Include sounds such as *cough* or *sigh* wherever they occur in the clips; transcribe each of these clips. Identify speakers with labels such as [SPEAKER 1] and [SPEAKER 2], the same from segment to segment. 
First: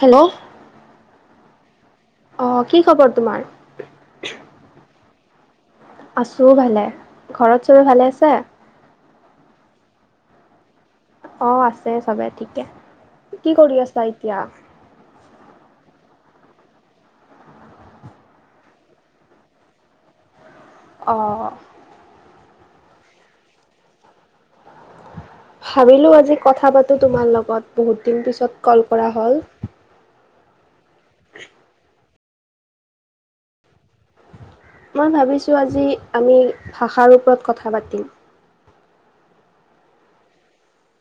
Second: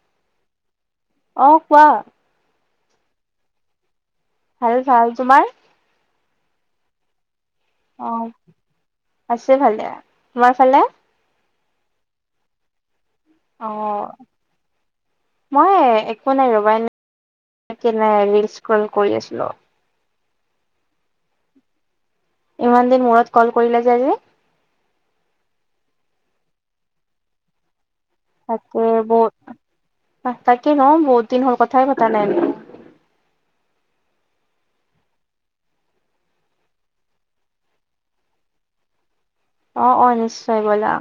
[SPEAKER 1] Hello?
[SPEAKER 2] অ', কোৱা।
[SPEAKER 1] অ', কি খবৰ তোমাৰ?
[SPEAKER 2] ভাল ভাল, তোমাৰ?
[SPEAKER 1] আছোঁ ভালে, ঘৰত চবৰে
[SPEAKER 2] অ
[SPEAKER 1] ভালে আছে?
[SPEAKER 2] আছে ভালে, তোমাৰ ফালে?
[SPEAKER 1] অ', আছে চবে ঠিকে। কি কৰি আছা
[SPEAKER 2] অ'।
[SPEAKER 1] এতিয়া?
[SPEAKER 2] মই একো নাই ৰবা, *unintelligible* ৰিল স্ক্ৰল কৰি আছিলো।
[SPEAKER 1] অ'।
[SPEAKER 2] ইমান দিন মূৰত কল কৰিলা যে আজি?
[SPEAKER 1] ভাবিলো আজি কথা পাতো তোমাৰ লগত। বহুত দিন পিছত কল
[SPEAKER 2] তাকে
[SPEAKER 1] কৰা
[SPEAKER 2] বহুত,
[SPEAKER 1] হ'ল।
[SPEAKER 2] তাকে ন বহুত দিন হ'ল কথাই পতা নাই আমি।
[SPEAKER 1] মই ভাবিছোঁ আজি, আমি ভাষাৰ ওপৰত কথা পাতিম।
[SPEAKER 2] অ', অ', নিশ্চয় বলা।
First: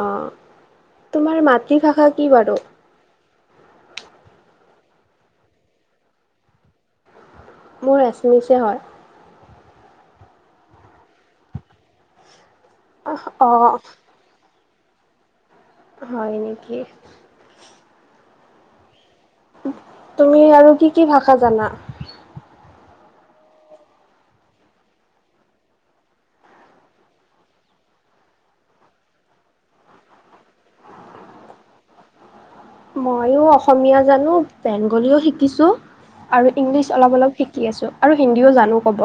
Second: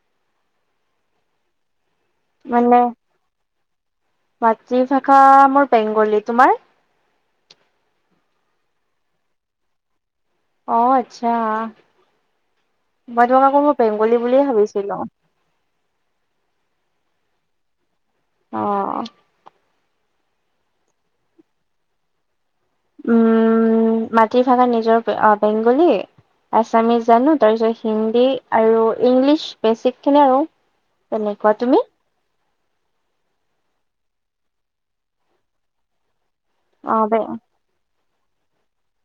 [SPEAKER 1] অ', তোমাৰ মাতৃভাষা কি বাৰু?
[SPEAKER 2] মানে মাতৃভাষা মোৰ বেংগলী তোমাৰ?
[SPEAKER 1] মোৰ এচমিচে হয়।
[SPEAKER 2] অ' আচ্ছা মই তোমাক আকৌ মই
[SPEAKER 1] অঁ
[SPEAKER 2] বেংগলী বুলিয়ে ভাবিছিলো।
[SPEAKER 1] হয় নেকি?
[SPEAKER 2] অ',
[SPEAKER 1] তুমি আৰু কি, কি ভাষা জানা?
[SPEAKER 2] উম, মাতৃভাষা নিজৰ আ বেংগলী আছামিছ জানো, তাৰপিছত হিন্দী আৰু ইংলিছ বেছিকখিনি আৰু। তেনেকুৱা, তুমি?
[SPEAKER 1] ময়ো অসমীয়া জানো, বেংগলীও শিকিছো আৰু ইংলিছ
[SPEAKER 2] অ'
[SPEAKER 1] অলপ
[SPEAKER 2] বে
[SPEAKER 1] অলপ শিকি শিকি আছোঁ আৰু হিন্দীও জানো ক'ব।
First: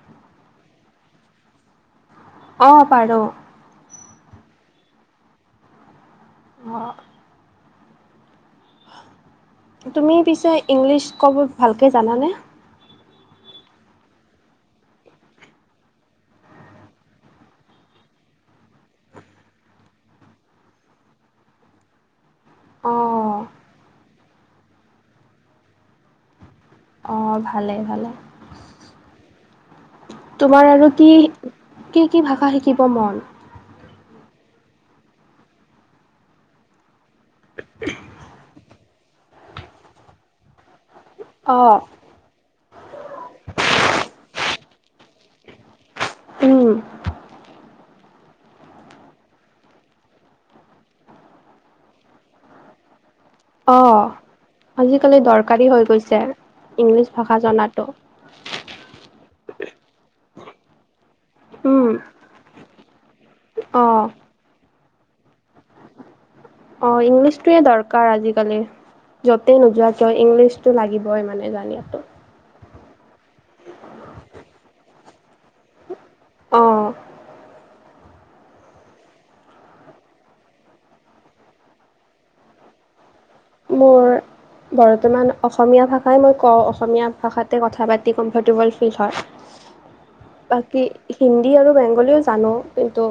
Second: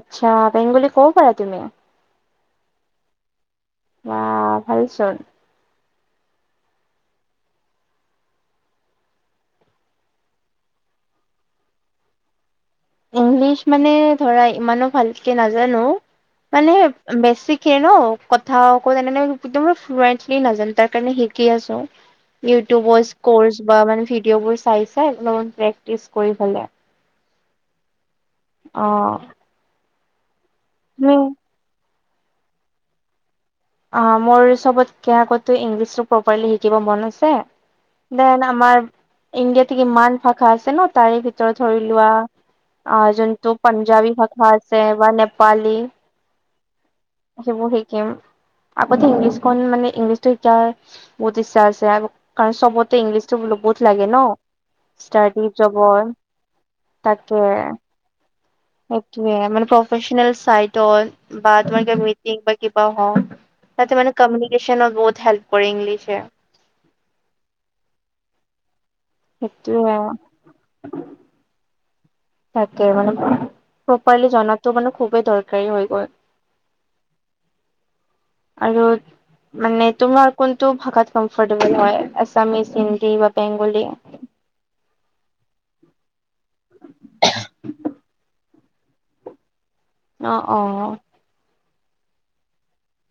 [SPEAKER 2] আচ্ছা, বেংগলি ক'ব পাৰা তুমি?
[SPEAKER 1] অ' পাৰো।
[SPEAKER 2] বা ভালচোন।
[SPEAKER 1] অ', তুমি পিছে ইংলিছ ক'ব ভালকে জানানে?
[SPEAKER 2] ইংলিছ মানে ধৰা, ইমানো ভালকে নাজানো। মানে বেছিকে ন' কথা আকৌ তেনে একদম ফ্লুৱেন্টলি নাজানো তাৰ কাৰণে শিক শিকি আছো। ইউটিউবৰ
[SPEAKER 1] অঁ
[SPEAKER 2] কৰ্চ বা মানে ভিডিঅ'বোৰ চাই, চাই অলপমান প্ৰেক্টিচ কৰিফালে
[SPEAKER 1] অ' ভালেই ভালেই।
[SPEAKER 2] অ',
[SPEAKER 1] তোমাৰ আৰু কি,
[SPEAKER 2] তুমি
[SPEAKER 1] কি, কি ভাষা শিকিব মন?
[SPEAKER 2] আ মোৰ চবতকে আগতে ইংলিছটো প্ৰপাৰলি শিকিব মন আছে।
[SPEAKER 1] *unintelligible*
[SPEAKER 2] দেন আমাৰ ইণ্ডিয়াটোত ইমান ভাষা আছে ন' তাৰে ভিতৰত
[SPEAKER 1] অঁ
[SPEAKER 2] ধৰি লোৱা আ যোনটো পাঞ্জাবী ভাষা আছে বা নেপালী
[SPEAKER 1] উম
[SPEAKER 2] সেইবোৰ শিকিম। আগতে ইংলিছখন মানে ইংলিছটো শিকাৰ বহুত ইচ্ছা আছে, কাৰণ চবতে ইংলিছ চব *unintelligible*
[SPEAKER 1] অঁ
[SPEAKER 2] লাগে ন'
[SPEAKER 1] আজিকালি
[SPEAKER 2] ষ্টাডি
[SPEAKER 1] দৰকাৰী হৈ
[SPEAKER 2] জবৰ,
[SPEAKER 1] গৈছে। ইংলিছ ভাষা
[SPEAKER 2] তাকে
[SPEAKER 1] জনাটো
[SPEAKER 2] সেইটোৱে, মানে, প্ৰফেচনেল চাইটত বা তোমাৰ
[SPEAKER 1] উম
[SPEAKER 2] কিবা মিটিং বা কিবা হওঁক
[SPEAKER 1] অঁ
[SPEAKER 2] তাতে মানে কম্যুনিকেশনত বহুত হেল্প কৰে ইংলিশে।
[SPEAKER 1] অ' ইংলিছটোয়ে দৰকাৰ আজিকালি। য'তেই নোযোৱা
[SPEAKER 2] সেইটোৱে
[SPEAKER 1] কিয়, ইংলিছতটো লাগিবই মানে *unintelligible*
[SPEAKER 2] তাকে মানে, প্ৰপাৰলি জনাটো মানে খুবেই দৰকাৰী হৈ গ'ল।
[SPEAKER 1] অ',
[SPEAKER 2] আৰু, মানে, তোমাৰ কোনটো ভাষাত কমফৰ্টেবল হয় আছামিচ, হিন্দী বা বেংগলী
[SPEAKER 1] মোৰ বৰ্তমান অসমীয়া ভাষাই মই কওঁ, অসমীয়া ভাষাতে কথা পাতি কমফৰ্টেবল ফিল হয়।
[SPEAKER 2] অ অ
[SPEAKER 1] বাকী হিন্দী আৰু বেংগলীও জানো। কিন্তু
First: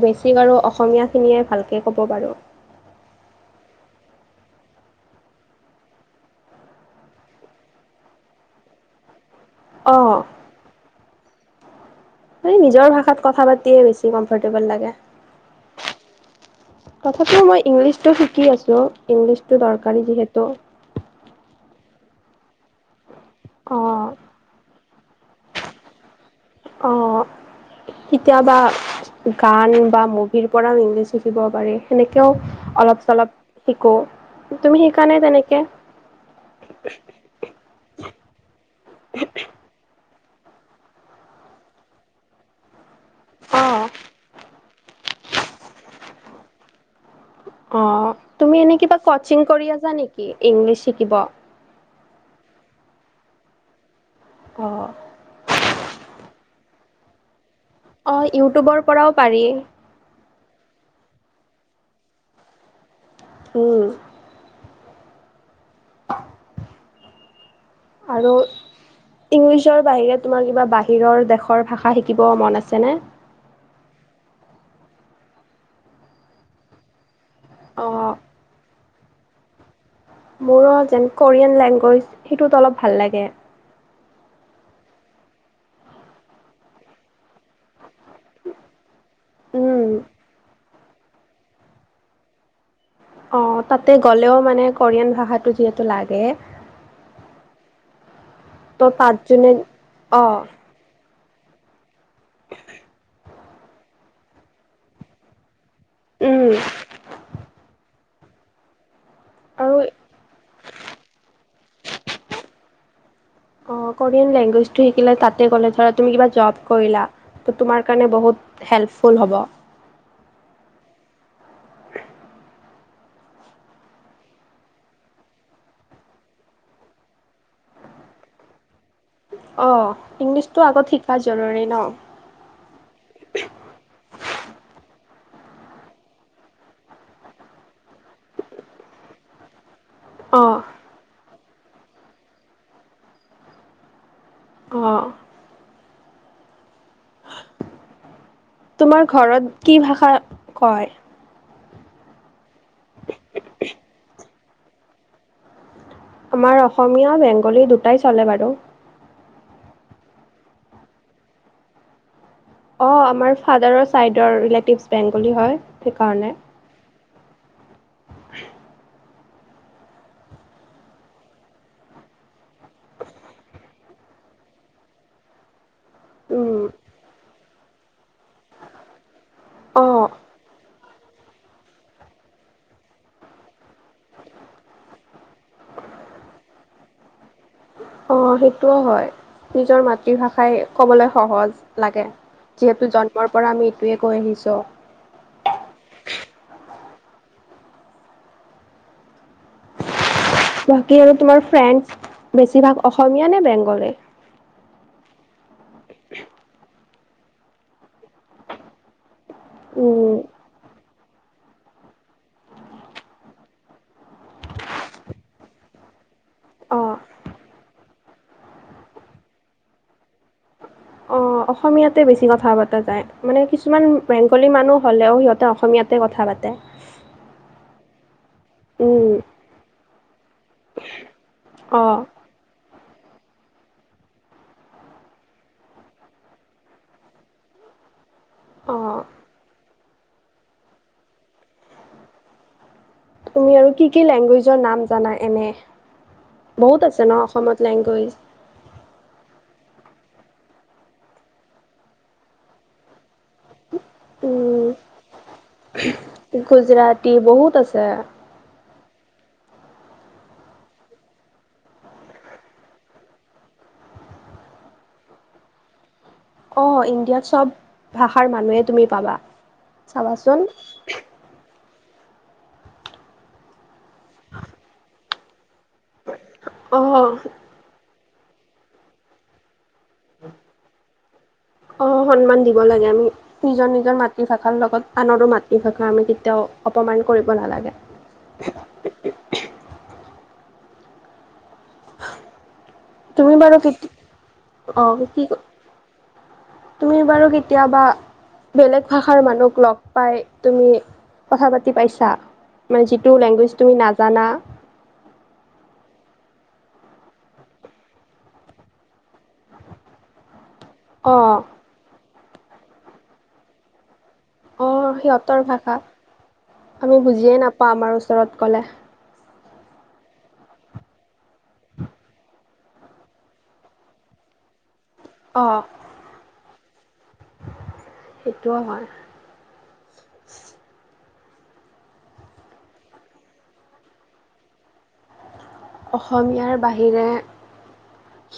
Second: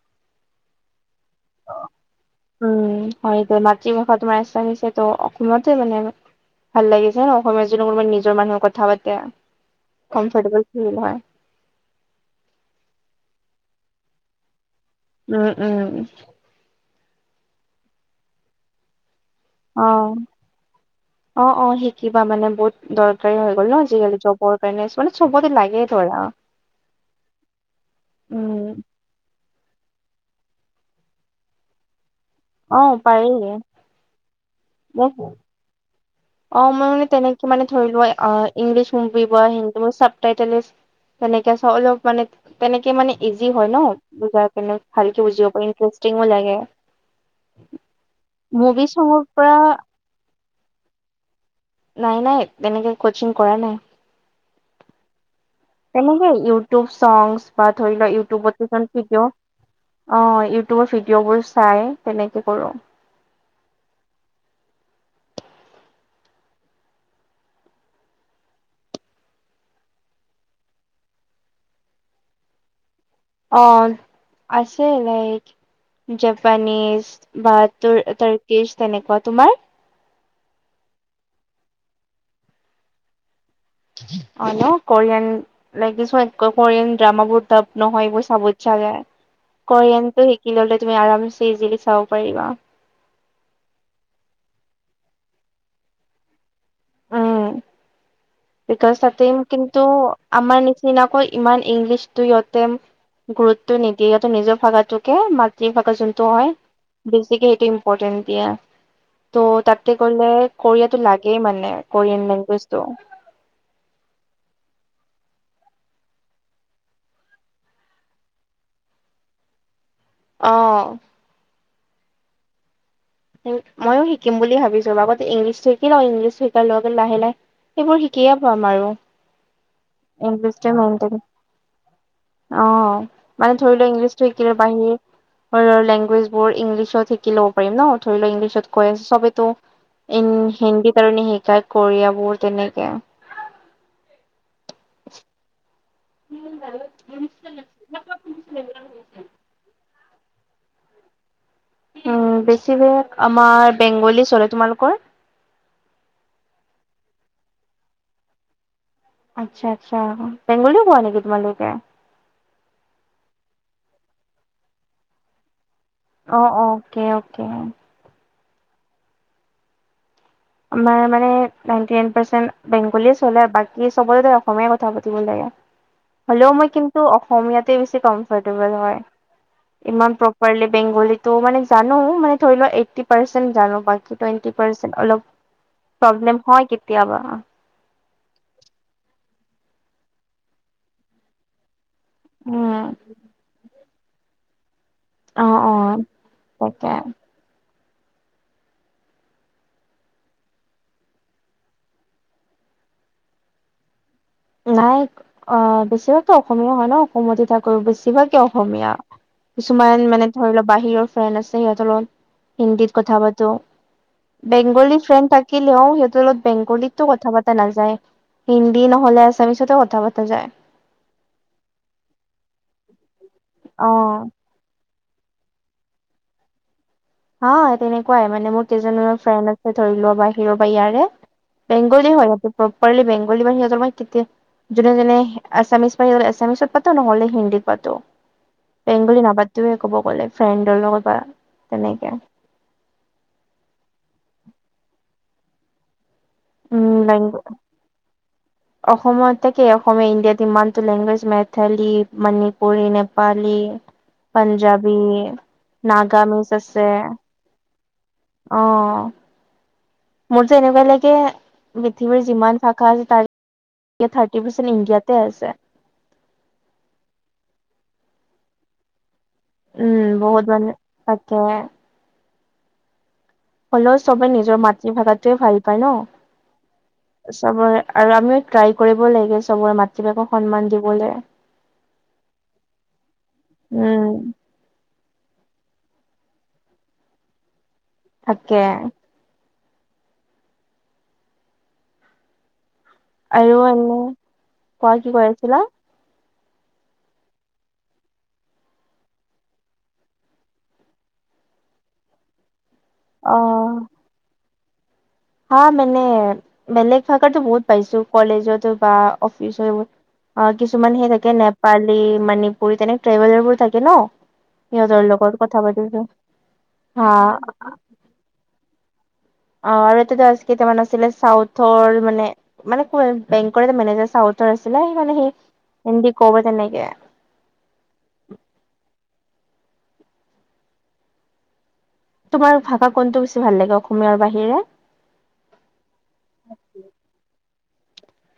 [SPEAKER 1] বেছি বাৰু অসমীয়াখিনিয়ে ভালকে ক'ব পাৰোঁ।
[SPEAKER 2] উম, হয়, মাতৃভাষা তোমাৰ এছামিছে ত' অসমীয়াতে মানে আৰু ভাল লাগিছে ন অসমীয়াত যদি কোনোবা নিজৰ মানুহে কথা পাতে
[SPEAKER 1] অঁ
[SPEAKER 2] কমফৰ্টেবল ফিল হয়।
[SPEAKER 1] এ নিজৰ ভাষাত কথা পাতিয়ে বেছি কমফৰ্টেবল লাগে।
[SPEAKER 2] উম, উম,
[SPEAKER 1] তথাপিও মই ইংলিছতটো শিকি আছোঁ, ইংলিছতটো
[SPEAKER 2] অ
[SPEAKER 1] দৰকাৰী যিহেতু।
[SPEAKER 2] অ, ' অ' শিকিবা মানে বহুত দৰকাৰী হৈ গ'ল ন'
[SPEAKER 1] অঁ
[SPEAKER 2] আজিকালি জবৰ কাৰণে। মানে চবতে লাগে। ধৰা-
[SPEAKER 1] অঁ,
[SPEAKER 2] উম
[SPEAKER 1] কেতিয়াবা- গান বা মুভিৰ পৰাও ইংলিজ শিকিব পাৰি। সেনেকেও-
[SPEAKER 2] অ
[SPEAKER 1] অলপ
[SPEAKER 2] পাৰি
[SPEAKER 1] চলপ শিকো, তুমি শিকা নাই তেনেকে।
[SPEAKER 2] অঁ, মই মানে তেনেকে মানে ধৰি লোৱা ইংলিছ মুভি বা হিন্দী মুভি চাব- টাইটেনিছ, তেনেকে চ অলপ মানে তেনেকে মানে ইজি হয় ন
[SPEAKER 1] অ',
[SPEAKER 2] বুজাৰ পিনে। ভালকে বুজিব পাৰি, ইণ্টাৰেষ্টিংও লাগে।
[SPEAKER 1] অঁ, তুমি এনে
[SPEAKER 2] মুভি
[SPEAKER 1] কিবা
[SPEAKER 2] চঙৰ
[SPEAKER 1] কচিং
[SPEAKER 2] পৰা
[SPEAKER 1] কৰি আছা নেকি ইংলিছ শিকিব?
[SPEAKER 2] নাই নাই তেনেকে কচিং কৰা নাই।
[SPEAKER 1] অঁ।
[SPEAKER 2] তেনেকে ইউটিউব চছ বা ধৰি লোৱা
[SPEAKER 1] অ',
[SPEAKER 2] ইউটিউৱত
[SPEAKER 1] ইউটিউবৰ
[SPEAKER 2] কিছুমান
[SPEAKER 1] পৰাও
[SPEAKER 2] ভিডিঅ'-
[SPEAKER 1] পাৰি
[SPEAKER 2] অঁ, ইউটিউবৰ ভিডিঅ' বোৰ চাই তেনেকে কৰোঁ।
[SPEAKER 1] উম। আৰু- ইংলিছৰ বাহিৰে তোমাৰ কিবা বাহিৰৰ দেশৰ ভাষা শিকিব মন আছেনে?
[SPEAKER 2] অঁ, আছে লাইক জেপানীজ। বা তো
[SPEAKER 1] অ',
[SPEAKER 2] তৰ্কিজ তেনেকুৱা তোমাৰ।
[SPEAKER 1] মোৰ যেন কোৰিয়ান লেংগুৱেজ সেইটোত অলপ ভাল লাগে।
[SPEAKER 2] অঁ ন কোৰিয়ান লেংগুৱেজ এনেকৈ কোৰিয়ান ড্ৰামা বোৰ তাপ নহয় বুজ- ছা চাগে।
[SPEAKER 1] উম।
[SPEAKER 2] কৰিয়ান টো শিকি ললে তুমি আৰাম ইজিলি চাব পাৰিবা।
[SPEAKER 1] অঁ তাতে গ'লেও মানে কোৰিয়ান ভাষাটো যিহেতু লাগে।
[SPEAKER 2] উম
[SPEAKER 1] ত'
[SPEAKER 2] বিকজ
[SPEAKER 1] তাত
[SPEAKER 2] তাতে
[SPEAKER 1] যোনে
[SPEAKER 2] কিন্তু
[SPEAKER 1] অ',
[SPEAKER 2] আমাৰ নি- চিনাকৈ ইমান ইংলিছতটো সিহঁতে গুৰুত্ব নিদিয়ে, সিহঁতে নিজৰ ভাষাটোকে ম- লোকেল ভাষা যোনটো
[SPEAKER 1] উম,
[SPEAKER 2] হয় বেছিকে সেইটো ইম্পৰ্টেণ্ট দিয়ে। ত'
[SPEAKER 1] আৰু
[SPEAKER 2] তাতে গ'লে কোৰিয়াতটো লাগেই মানে কোৰিয়ান লেংগুৱেজটো।
[SPEAKER 1] অঁ, কৰিয়ান লেংগুৱেজ টো শিকিলে তাতে ক'লে ধৰা তুমি কিবা জব কৰিলা- ত তোমাৰ কাৰণে বহুত হেল্পফুল হ'ব।
[SPEAKER 2] অঁ। মইয়ো শিকিম বুলি ভাবিছো। আগতে ইংলিছটো শিকি লওঁ, ইংলিছটো শিকাৰ লগে লাহে লাহে- সেইবোৰ শিকিয়ে পাম আৰু।
[SPEAKER 1] অঁ, ইংলিছটো আগত শিকা জৰুৰী ন।
[SPEAKER 2] অঁ, মানে ধৰি লোৱা ইংলিছতটো শিকিলে বাহি- লেংগুৱেজ বোৰ ইংলিছত শিকি ল'ব পাৰিম ন। ধৰি লোৱাক ইংলিছত কৈ আছে চবেইতো- ই
[SPEAKER 1] অ',
[SPEAKER 2] হিন্দীত কাৰণে শিকায় কৰিয়াবোৰ তেনেকে-
[SPEAKER 1] অঁ।
[SPEAKER 2] কি মিছিল?
[SPEAKER 1] তোমাৰ ঘৰত কি ভাষা কয়?
[SPEAKER 2] উম, বেছিভাগত আমাৰ বেংগলী চলে। তোমালোকৰ?
[SPEAKER 1] আমাৰ অসমীয়া, বেংগলী দুটাই চলে বাৰু।
[SPEAKER 2] আচ্ছা আচ্ছা, বেংগলীও কোৱা নেকি তোমালোকে?
[SPEAKER 1] অঁ, আমাৰ ফাদাৰৰ চাইদৰ ৰিলেটিভ বেংগলী হয়। সেইকাৰণে।
[SPEAKER 2] অঁ, অঁ, অকে অকে। আমাৰ মানে নাইনটি নাইন পাৰ্চেণ্ট বেংগলী চলে আৰু বাকী চবতে অসমীয়াই কথা পাতিব লাগে। *inaudible* হ'লেও
[SPEAKER 1] উম,
[SPEAKER 2] মই কিন্তু অসমীয়াতে বেছি কমফৰ্টেবল হয়।
[SPEAKER 1] অ',
[SPEAKER 2] ইমান প্ৰপাৰলি- বেংগলীতো মানে জানো মানে ধৰি লোৱা এইটি পাৰ্চেন্ট জানো বাকী টুৱেটি পাৰ্চেণ্ট অলপ প্ৰব্লেম হয় কেতিয়াবা
[SPEAKER 1] অ সেইটোও হয় নিজৰ মাতৃভাষাই ক'বলৈ সহজ লাগে
[SPEAKER 2] উম
[SPEAKER 1] যিহেতু জন্মৰ পৰা আমি এইটোৱে কৈ আহিছো
[SPEAKER 2] অ অ তাকে
[SPEAKER 1] বাকী আৰু তোমাৰ ফ্ৰেণ্ড বেছিভাগ অসমীয়া নে বেংগলী
[SPEAKER 2] নাই অ বেছিভাগতো অসমীয়া হয় ন অসমতে থাকো বেছিভাগেই অসমীয়া কিছুমান
[SPEAKER 1] উম,
[SPEAKER 2] মানে ধৰি লওক বাহিৰৰ ফ্ৰেণ্ড আছে সিহঁতৰ লগত হিন্দীত কথা পাতো বেংগলী ফ্ৰেণ্ড থাকিলেও সিহতৰ লগত
[SPEAKER 1] অ'।
[SPEAKER 2] বেংগলীতো কথা পতা নাযায় হিন্দী নহ'লে আছামিছতে কথা পতা যায়
[SPEAKER 1] অ অসমীয়াতে বেছি কথা পতা যায় মানে কিছুমান
[SPEAKER 2] অ
[SPEAKER 1] বেংগলী মানুহ হ'লেও সিহঁতে অসমীয়াতে কথা পাতে
[SPEAKER 2] অ তেনেকুৱাই মানে মোৰ কেইজন
[SPEAKER 1] উম,
[SPEAKER 2] ফ্ৰেণ্ড আছে ধৰি লোৱা বাই বা ইয়াৰে
[SPEAKER 1] অ',
[SPEAKER 2] বেংগলী হয় সিহঁ প্ৰপাৰলি বেংগলী বা সিহঁতৰ কেতিয়া যোনে যোনে আছামিছ পলে আছামিছত পাতও নহ'লে হিন্দীত পাতও
[SPEAKER 1] অ'।
[SPEAKER 2] বেংগলী নাপাতোয়ে ক'ব গ'লে ফ্ৰেণ্ডৰ লগত বা তেনেকে
[SPEAKER 1] তুমি আৰু কি কি লেংগুৱেজৰ নাম জানা এনে বহুত
[SPEAKER 2] উম
[SPEAKER 1] আছে ন
[SPEAKER 2] লেংগু
[SPEAKER 1] অসমত লেংগুৱেজ
[SPEAKER 2] অসমত থাকে অসমীয়া ইণ্ডিয়াত ইমানটো লেংগুৱেজ মেথালী, মণিপুৰী, নেপালী
[SPEAKER 1] উম,
[SPEAKER 2] পাঞ্জাবী, নাগামিজ আছে
[SPEAKER 1] গুজৰাটী বহুত আছে
[SPEAKER 2] অ মোৰতো এনেকুৱা লাগে পৃথিৱীৰ যিমান ভাষা আছে তাৰ এয়া থাৰ্টি পাৰ্চেণ্ট ইণ্ডিয়াতে আছে
[SPEAKER 1] অ ইণ্ডিয়াত চব ভাষাৰ মানুহে তুমি পাবা
[SPEAKER 2] উম
[SPEAKER 1] চাবাচোন।
[SPEAKER 2] বহুত মানে থাকে হলেও চবে নিজৰ মাতৃভাষাটোৱে ভাল পায়
[SPEAKER 1] অ'।
[SPEAKER 2] ন চবৰে আৰু আমিও ট্ৰাই কৰিব লাগে চবৰে ম
[SPEAKER 1] অ সন্মান দিব লাগে আমি নিজৰ নিজৰ
[SPEAKER 2] উম
[SPEAKER 1] মাতৃভাষ ভাষাৰ লগত আনৰো মাতৃভাষা আমি কেতিয়াও অপমান কৰিব নালাগে
[SPEAKER 2] তাকে
[SPEAKER 1] তুমি
[SPEAKER 2] আৰু
[SPEAKER 1] বাৰু
[SPEAKER 2] এনে
[SPEAKER 1] কেতিয়া
[SPEAKER 2] কোৱা
[SPEAKER 1] অ কি
[SPEAKER 2] কৈ
[SPEAKER 1] ক
[SPEAKER 2] আছিলা
[SPEAKER 1] তুমি বাৰু কেতিয়াবা বেলেগ ভাষাৰ মানুহক লগ পাই তুমি কথা পাতি পাইছা মানে টো
[SPEAKER 2] অ
[SPEAKER 1] লেংগুৱেজ তুমি নাজানা
[SPEAKER 2] হা মানে বেলেগ ভাষাতো বহুত পাইছো কলেজতো বা অফিচত অ কিছুমান সেই
[SPEAKER 1] অ
[SPEAKER 2] থাকে নেপালী, মণিপুৰী তেনেক ট্ৰেভেলাৰবোৰ থাকে ন
[SPEAKER 1] অ
[SPEAKER 2] লগত
[SPEAKER 1] সিহঁতৰ
[SPEAKER 2] কথা
[SPEAKER 1] ভাষা
[SPEAKER 2] পাতিছো
[SPEAKER 1] আমি
[SPEAKER 2] হা
[SPEAKER 1] বুজিয়ে নাপাওঁ আমাৰ ওচৰত কলে
[SPEAKER 2] অ আৰু এটা আছিলে‌ তাৰমান আছিলে চাউথৰ মানে মানে বেংকৰ এটা মেনেজাৰ চাউ উ্তৰ আছিলে সেই মানে
[SPEAKER 1] অ
[SPEAKER 2] হিন্দী কব তেনেকে
[SPEAKER 1] সেইটোও হয়
[SPEAKER 2] তোমাৰ ভাষা কোনটো বেছি ভাল লাগে অসমীয়াৰ বাহিৰে
[SPEAKER 1] অসমীয়াৰ বাহিৰে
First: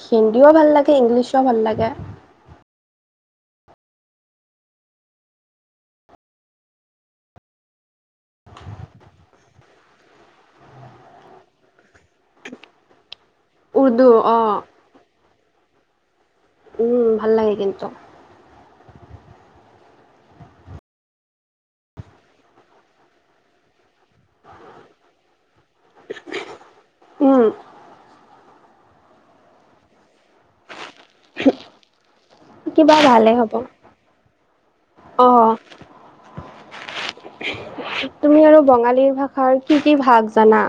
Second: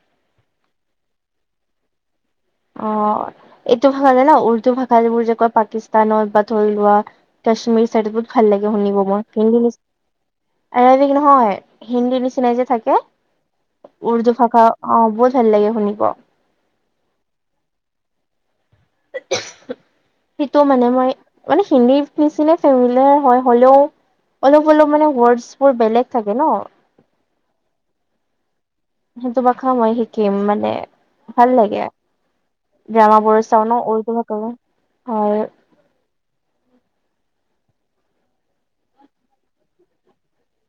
[SPEAKER 1] হিন্দীও ভাল লাগে ইংলিছো ভাল লাগে
[SPEAKER 2] অ এইটো ভাষা উৰ্দু ভাষাবোৰ যে কয় পাকিস্তানত বা ধৰি লোৱা কাশ্মিৰীৰ চাইডত বহুত ভাল লাগে শুনিব মই এৰবিক নহয়, হিন্দীৰ নিচিনাই যে, থাকে। উৰ্দু ভাষা অ', বহুত ভাল লাগে শুনিব।
[SPEAKER 1] উম, ভাল লাগে কিন্তু।
[SPEAKER 2] সেইটো মানে মই মানে হিন্দী নিচিনা ফেমিলাৰ হয়, হ'লেও অলপ, অলপ মানে ৱৰ্ডছবোৰ বেলেগ থাকে ন?
[SPEAKER 1] উম।
[SPEAKER 2] সেইটো ভাষা মই শিকিম মানে, ভাল লাগে।
[SPEAKER 1] কিবা ভালে
[SPEAKER 2] ড্ৰামাবোৰ
[SPEAKER 1] হ'ব
[SPEAKER 2] চাওঁ ন' উৰ্দু‌
[SPEAKER 1] অ
[SPEAKER 2] *unintelligible*
[SPEAKER 1] তুমি আৰু বঙালী ভাষাৰ কি, কি ভাগ জানা?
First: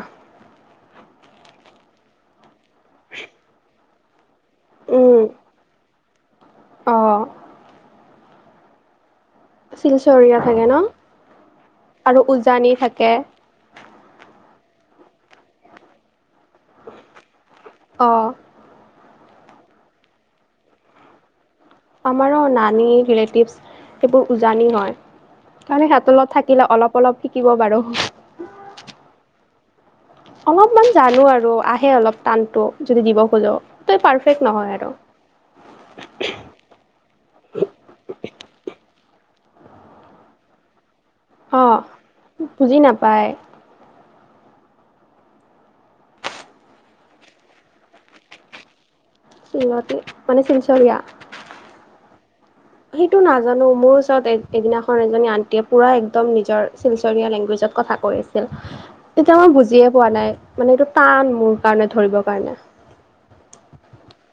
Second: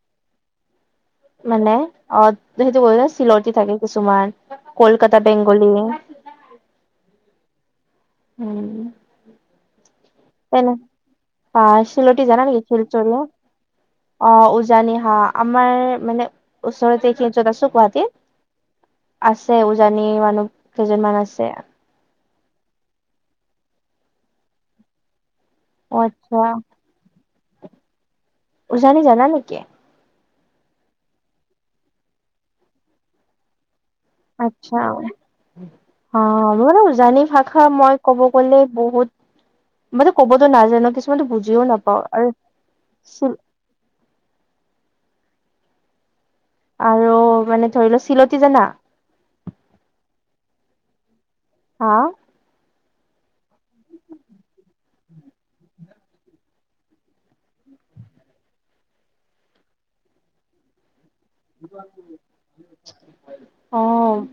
[SPEAKER 2] মানে অ', সেইটো চিলতি থাকে কিছুমান কলকাতা
[SPEAKER 1] উম
[SPEAKER 2] বেংগলী।
[SPEAKER 1] অ'
[SPEAKER 2] উম।
[SPEAKER 1] শিলচৰীয়া থাকে ন
[SPEAKER 2] *unintelligible* অ',
[SPEAKER 1] আৰু
[SPEAKER 2] চিলটি জানা নেকি
[SPEAKER 1] উজানি থাকে
[SPEAKER 2] চিলচোৰিয়া? অ', উজানি হা, আমাৰ মানে ওচৰতে এইখিনি য'ত আছোঁ
[SPEAKER 1] অ
[SPEAKER 2] গুৱাহাটী। আছে, উজানি মানুহ কেইজনমান আছে।
[SPEAKER 1] আমাৰো নানী ৰিলেটিভছ সেইবোৰ উজানি হয়, কাৰণে
[SPEAKER 2] অ
[SPEAKER 1] সিহঁতৰ লগত
[SPEAKER 2] আচ্ছা
[SPEAKER 1] থাকিলে অলপ অলপ শিকিব পাৰোঁ।
[SPEAKER 2] উজানি জানা নেকি?
[SPEAKER 1] অলপমান জানোঁ আৰু, আহে অলপ টানটো যদি দিব খোজোঁ।
[SPEAKER 2] আচছা, অ', মোৰ উজানি ভাষা মই ক'ব গ'লে বহুত মানে ক'বতো নাজানোঁ, কিছুমানো
[SPEAKER 1] অ
[SPEAKER 2] বুজিও নাপাওঁ
[SPEAKER 1] বুজি নাপায়
[SPEAKER 2] আৰু আৰু মানে ধৰি লোৱা চিলতি জানা?
[SPEAKER 1] চিলতি মানে চিলচৰীয়া?
[SPEAKER 2] হা
[SPEAKER 1] সেইটো নাজানোঁ, মোৰ ওচৰত এক-এদিনাখন এজনী আন্টিয়ে পুৰা একদম নিজৰ শিলচৰীয়া লেংগুৱেজত কথা কই তেতিয়া মই বুজিয়ে পোৱা নাই, মানে এইটো টান মোৰ কাৰণে ধৰিবৰ কাৰণে
[SPEAKER 2] অ'।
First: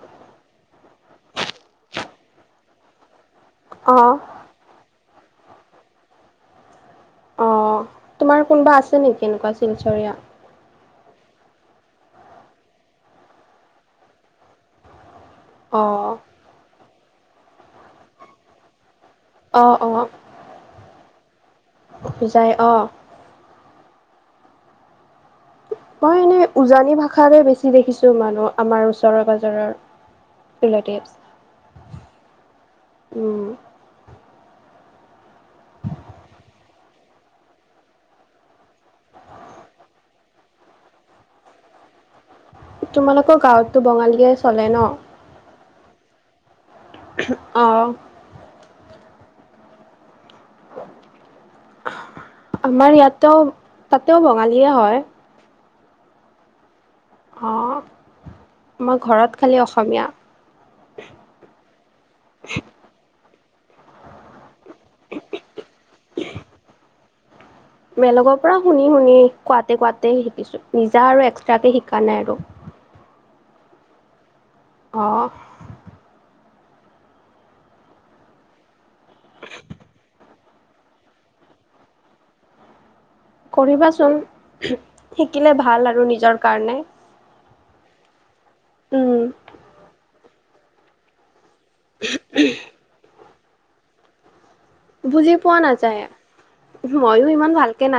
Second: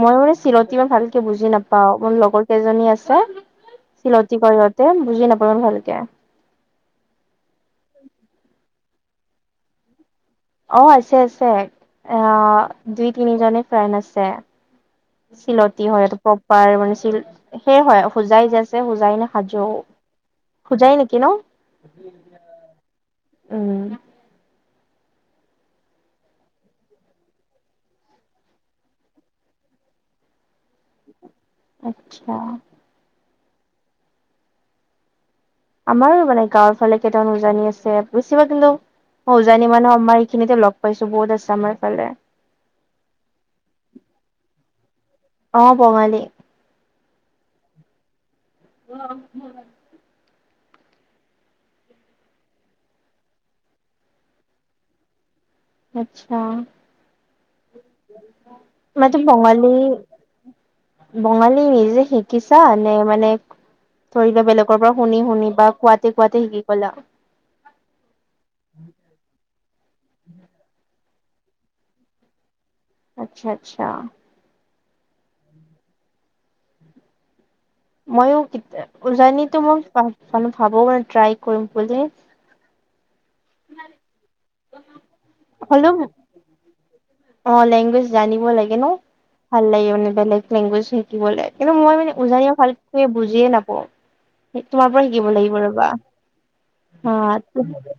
[SPEAKER 2] মই মানে চিলতি ইমান ভালকে বুজি নাপাওঁ, মোৰ লগৰ কেইজনী আছে।
[SPEAKER 1] অ
[SPEAKER 2] চিলতি কয় ইহঁতে বুজি নাপাওঁ ভালকে
[SPEAKER 1] অ', তোমাৰ কোনোবা আছে নেকি এনেকুৱা শিলচৰিয়া?
[SPEAKER 2] অ', আছে, আছে। আ, দুই, তিনিজনী ফ্ৰেণ্ড আছে।
[SPEAKER 1] অ
[SPEAKER 2] চিলতি হয়টো প্ৰপাৰ মানে চিল, সেয় হয়, হোজাই যে, আছে হোজাই না হাজো,
[SPEAKER 1] অ অ
[SPEAKER 2] হোজাই নেকি ন?
[SPEAKER 1] হোজাই অ'।
[SPEAKER 2] উম।
[SPEAKER 1] মই এনেই উজানি ভাষাতে বেছি দেখিছোঁ মানুহ আমাৰ ওচৰৰ পাজৰৰ *unintelligible*
[SPEAKER 2] আতচ্ছা।
[SPEAKER 1] উম।
[SPEAKER 2] আমাৰো মানে গাঁৱৰ ফালে কেইটামান উজানি আছে, বেছিভাগ কিন্তু অ', উজানি মানুহ আমাৰ এইখিনিতে লগ পাইছোঁ বহুত আছে আমাৰ ইফালে
[SPEAKER 1] তোমালোকৰ গাঁৱতো বঙালীয়ে চলে ন?
[SPEAKER 2] অ', বঙালী।
[SPEAKER 1] অ'।
[SPEAKER 2] *unintelligible*
[SPEAKER 1] আমাৰ ইয়াতেও, তাতেও বঙালীয়ে হয়।
[SPEAKER 2] আতছা
[SPEAKER 1] অ আমাৰ
[SPEAKER 2] মতি
[SPEAKER 1] ঘৰত খালি
[SPEAKER 2] বঙালী
[SPEAKER 1] অসমীয়া
[SPEAKER 2] বঙালী নিজে শিকিছা নে মানে ধৰি লৈ বেলেগ কৰ পৰা শুনি, শুনি বা কোৱাতে, কোৱাতে শিকি গলা
[SPEAKER 1] বেলগৰ পৰা শুনি, শুনি, কোৱাতে, কোৱাতে শিকিছো নিজা আৰু এক্সট্ৰাকে শিকা নাই আৰু
[SPEAKER 2] আচ্ছা, আচ্ছা
[SPEAKER 1] অ'
[SPEAKER 2] ময়ো কিত অ', উজানিতে মই মান ভাবো মানে ট্ৰাই কৰিম বুলি *inaudible*
[SPEAKER 1] কৰিবাচোন, শিকিলে ভাল
[SPEAKER 2] হ'লেও
[SPEAKER 1] আৰু নিজৰ কাৰণে
[SPEAKER 2] অ', লেংগুৱেজ জানিব লাগে ন,
[SPEAKER 1] উম
[SPEAKER 2] ভাল লাগে মানে বেলেগ লেংগুৱেজ শিকিবলে। কিন্তু মই মানে উজানিয়া ভালকে বুজিয়ে নাপাওঁ। সে তোমাৰ পৰা শিকিব
[SPEAKER 1] বুজি
[SPEAKER 2] লাগিব
[SPEAKER 1] পোৱা
[SPEAKER 2] ৰ'বা
[SPEAKER 1] নাযায় ময়ো ইমান
[SPEAKER 2] অ'
[SPEAKER 1] ভালকে
[SPEAKER 2] *unintelligible*
[SPEAKER 1] না